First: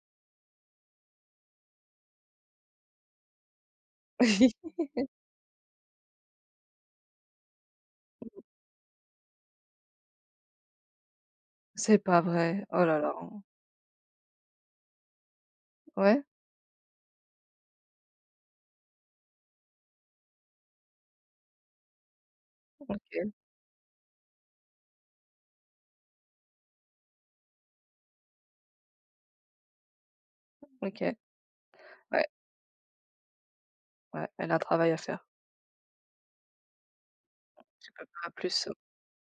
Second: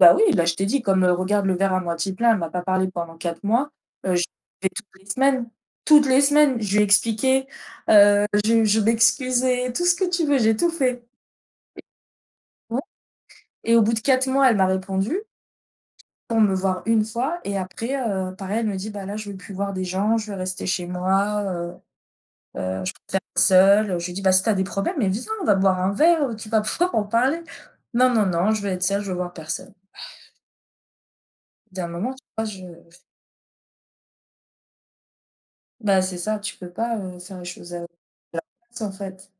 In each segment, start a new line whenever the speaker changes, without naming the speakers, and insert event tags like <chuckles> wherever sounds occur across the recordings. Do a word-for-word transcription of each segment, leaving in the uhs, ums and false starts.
Bah, oui, bah, je t'ai dit comme, heu, regarde le verre à moitié plein, elle m'a pas parlé pendant quatre mois, heu, je vais toutes les
<chuckles>
semaines, toutes les semaines, je lui ai expliqué, heu, je je m'excusais, tout ce que tu veux, j'ai tout fait.
C'est pas vrai,
Et ouais,
oh là là.
et au bout de quatre mois, elle m'a répondu,
Ouais.
pour me voir une fois et après, heu, pareil, elle me dit: «Bah, là, je veux plus voir des gens, je veux rester chez moi, heu, heu, je préfère
OK.
être seule, heu». Je lui dis: «Bah, si tu as des problèmes, mais viens, on va boire un verre, heu, tu vas pouvoir en parler». «Non, non, non, je veux être seule, je veux voir personne».
OK,
Il y a un moment, tu
ouais
vois, je
Ouais, elle a un travail à faire.
Bah, c'est ça, tu peux pas, heu, faire les choses à la
Tu peux pas plus, ouais.
place, en fait,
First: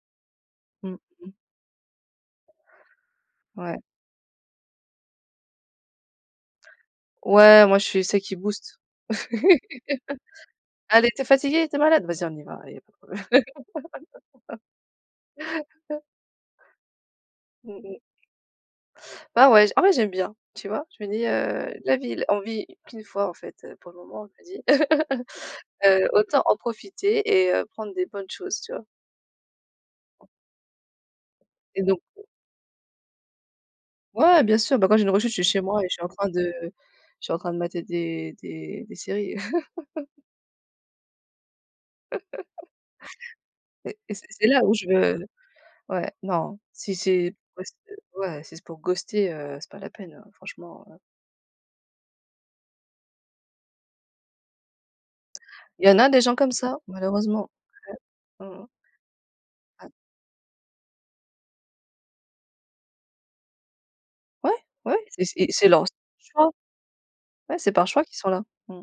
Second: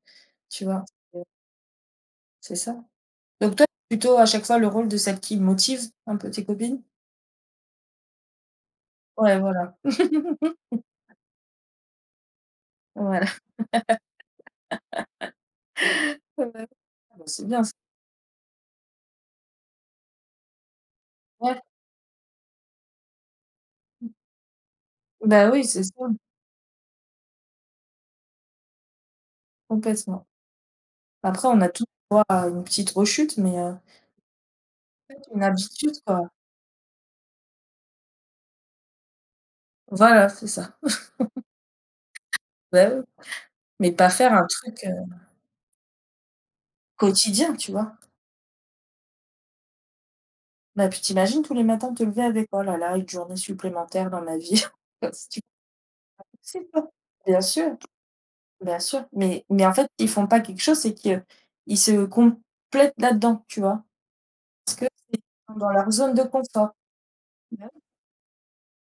tu vois?
Mmh mh.
C'est ça, donc toi,
Ouais.
plutôt à chaque fois le rôle de celle qui motive un peu tes copines?
Ouais, moi, je suis celle qui booste.
Ouais, voilà.
<laughs>
<laughs>
Allez tu es fatiguée, tu es malade, vas-y, on y va, allez, il y a pas de problème.
Voilà.
<laughs>
<laughs> Ouais. Ah bah, c'est bien ç
Mmh mh. Bah ouais, j en vrai j'aime bien, tu vois, je me dis,
Ouais.
heu: «La vie, l on vit qu'une fois en fait, heu, pour le
Mmh.
moment», je me dis.
Bah, oui,
<chuckles>
c'est ça.
Heu, autant en profiter et heu, prendre des bonnes choses, tu vois?
Complètement. Après, on a
Et
tous
donc
droit à une petite rechute, mais heu.
Ouais bien sûr, bah, quand j'ai une rechute, je
<unintelligible> une
suis chez moi et je
habitude,
suis en
quoi.
train de je suis en train de mater des des des séries. <chuckles>
Voilà, c'est ça. <chuckles>
<chuckles>
Bah, oui. Mais
Et
pas
et c'est
faire
c'est
un
là où
truc, heu
je ouais non, si c'est
quotidien,
pour
tu
ghost
vois.
ouais, si c'est pour ghoster, heu, c'est pas la peine, heu, franchement,
Bah,
heu.
puis, tu imagines tous les matins te lever avec «Oh là là, une journée supplémentaire dans ma vie». <chuckles> Tu
Il y en a des
pas
gens comme
possible,
ça
quoi. Bien
malheureusement.
sûr,
Ouais. Mmh mh.
bien sûr, mais mais en fait,
Ah.
ils font pas quelque chose, c'est qu'ils se complètent là-dedans, tu vois.
Ouais,
Parce que
ouais,
c'est
et c et
ils sont
c'est
dans
leur
leur
c
zone de
choix,
confort.
ouais,
Bah
c'est
oui.
par choix qu'ils sont là. Mmh.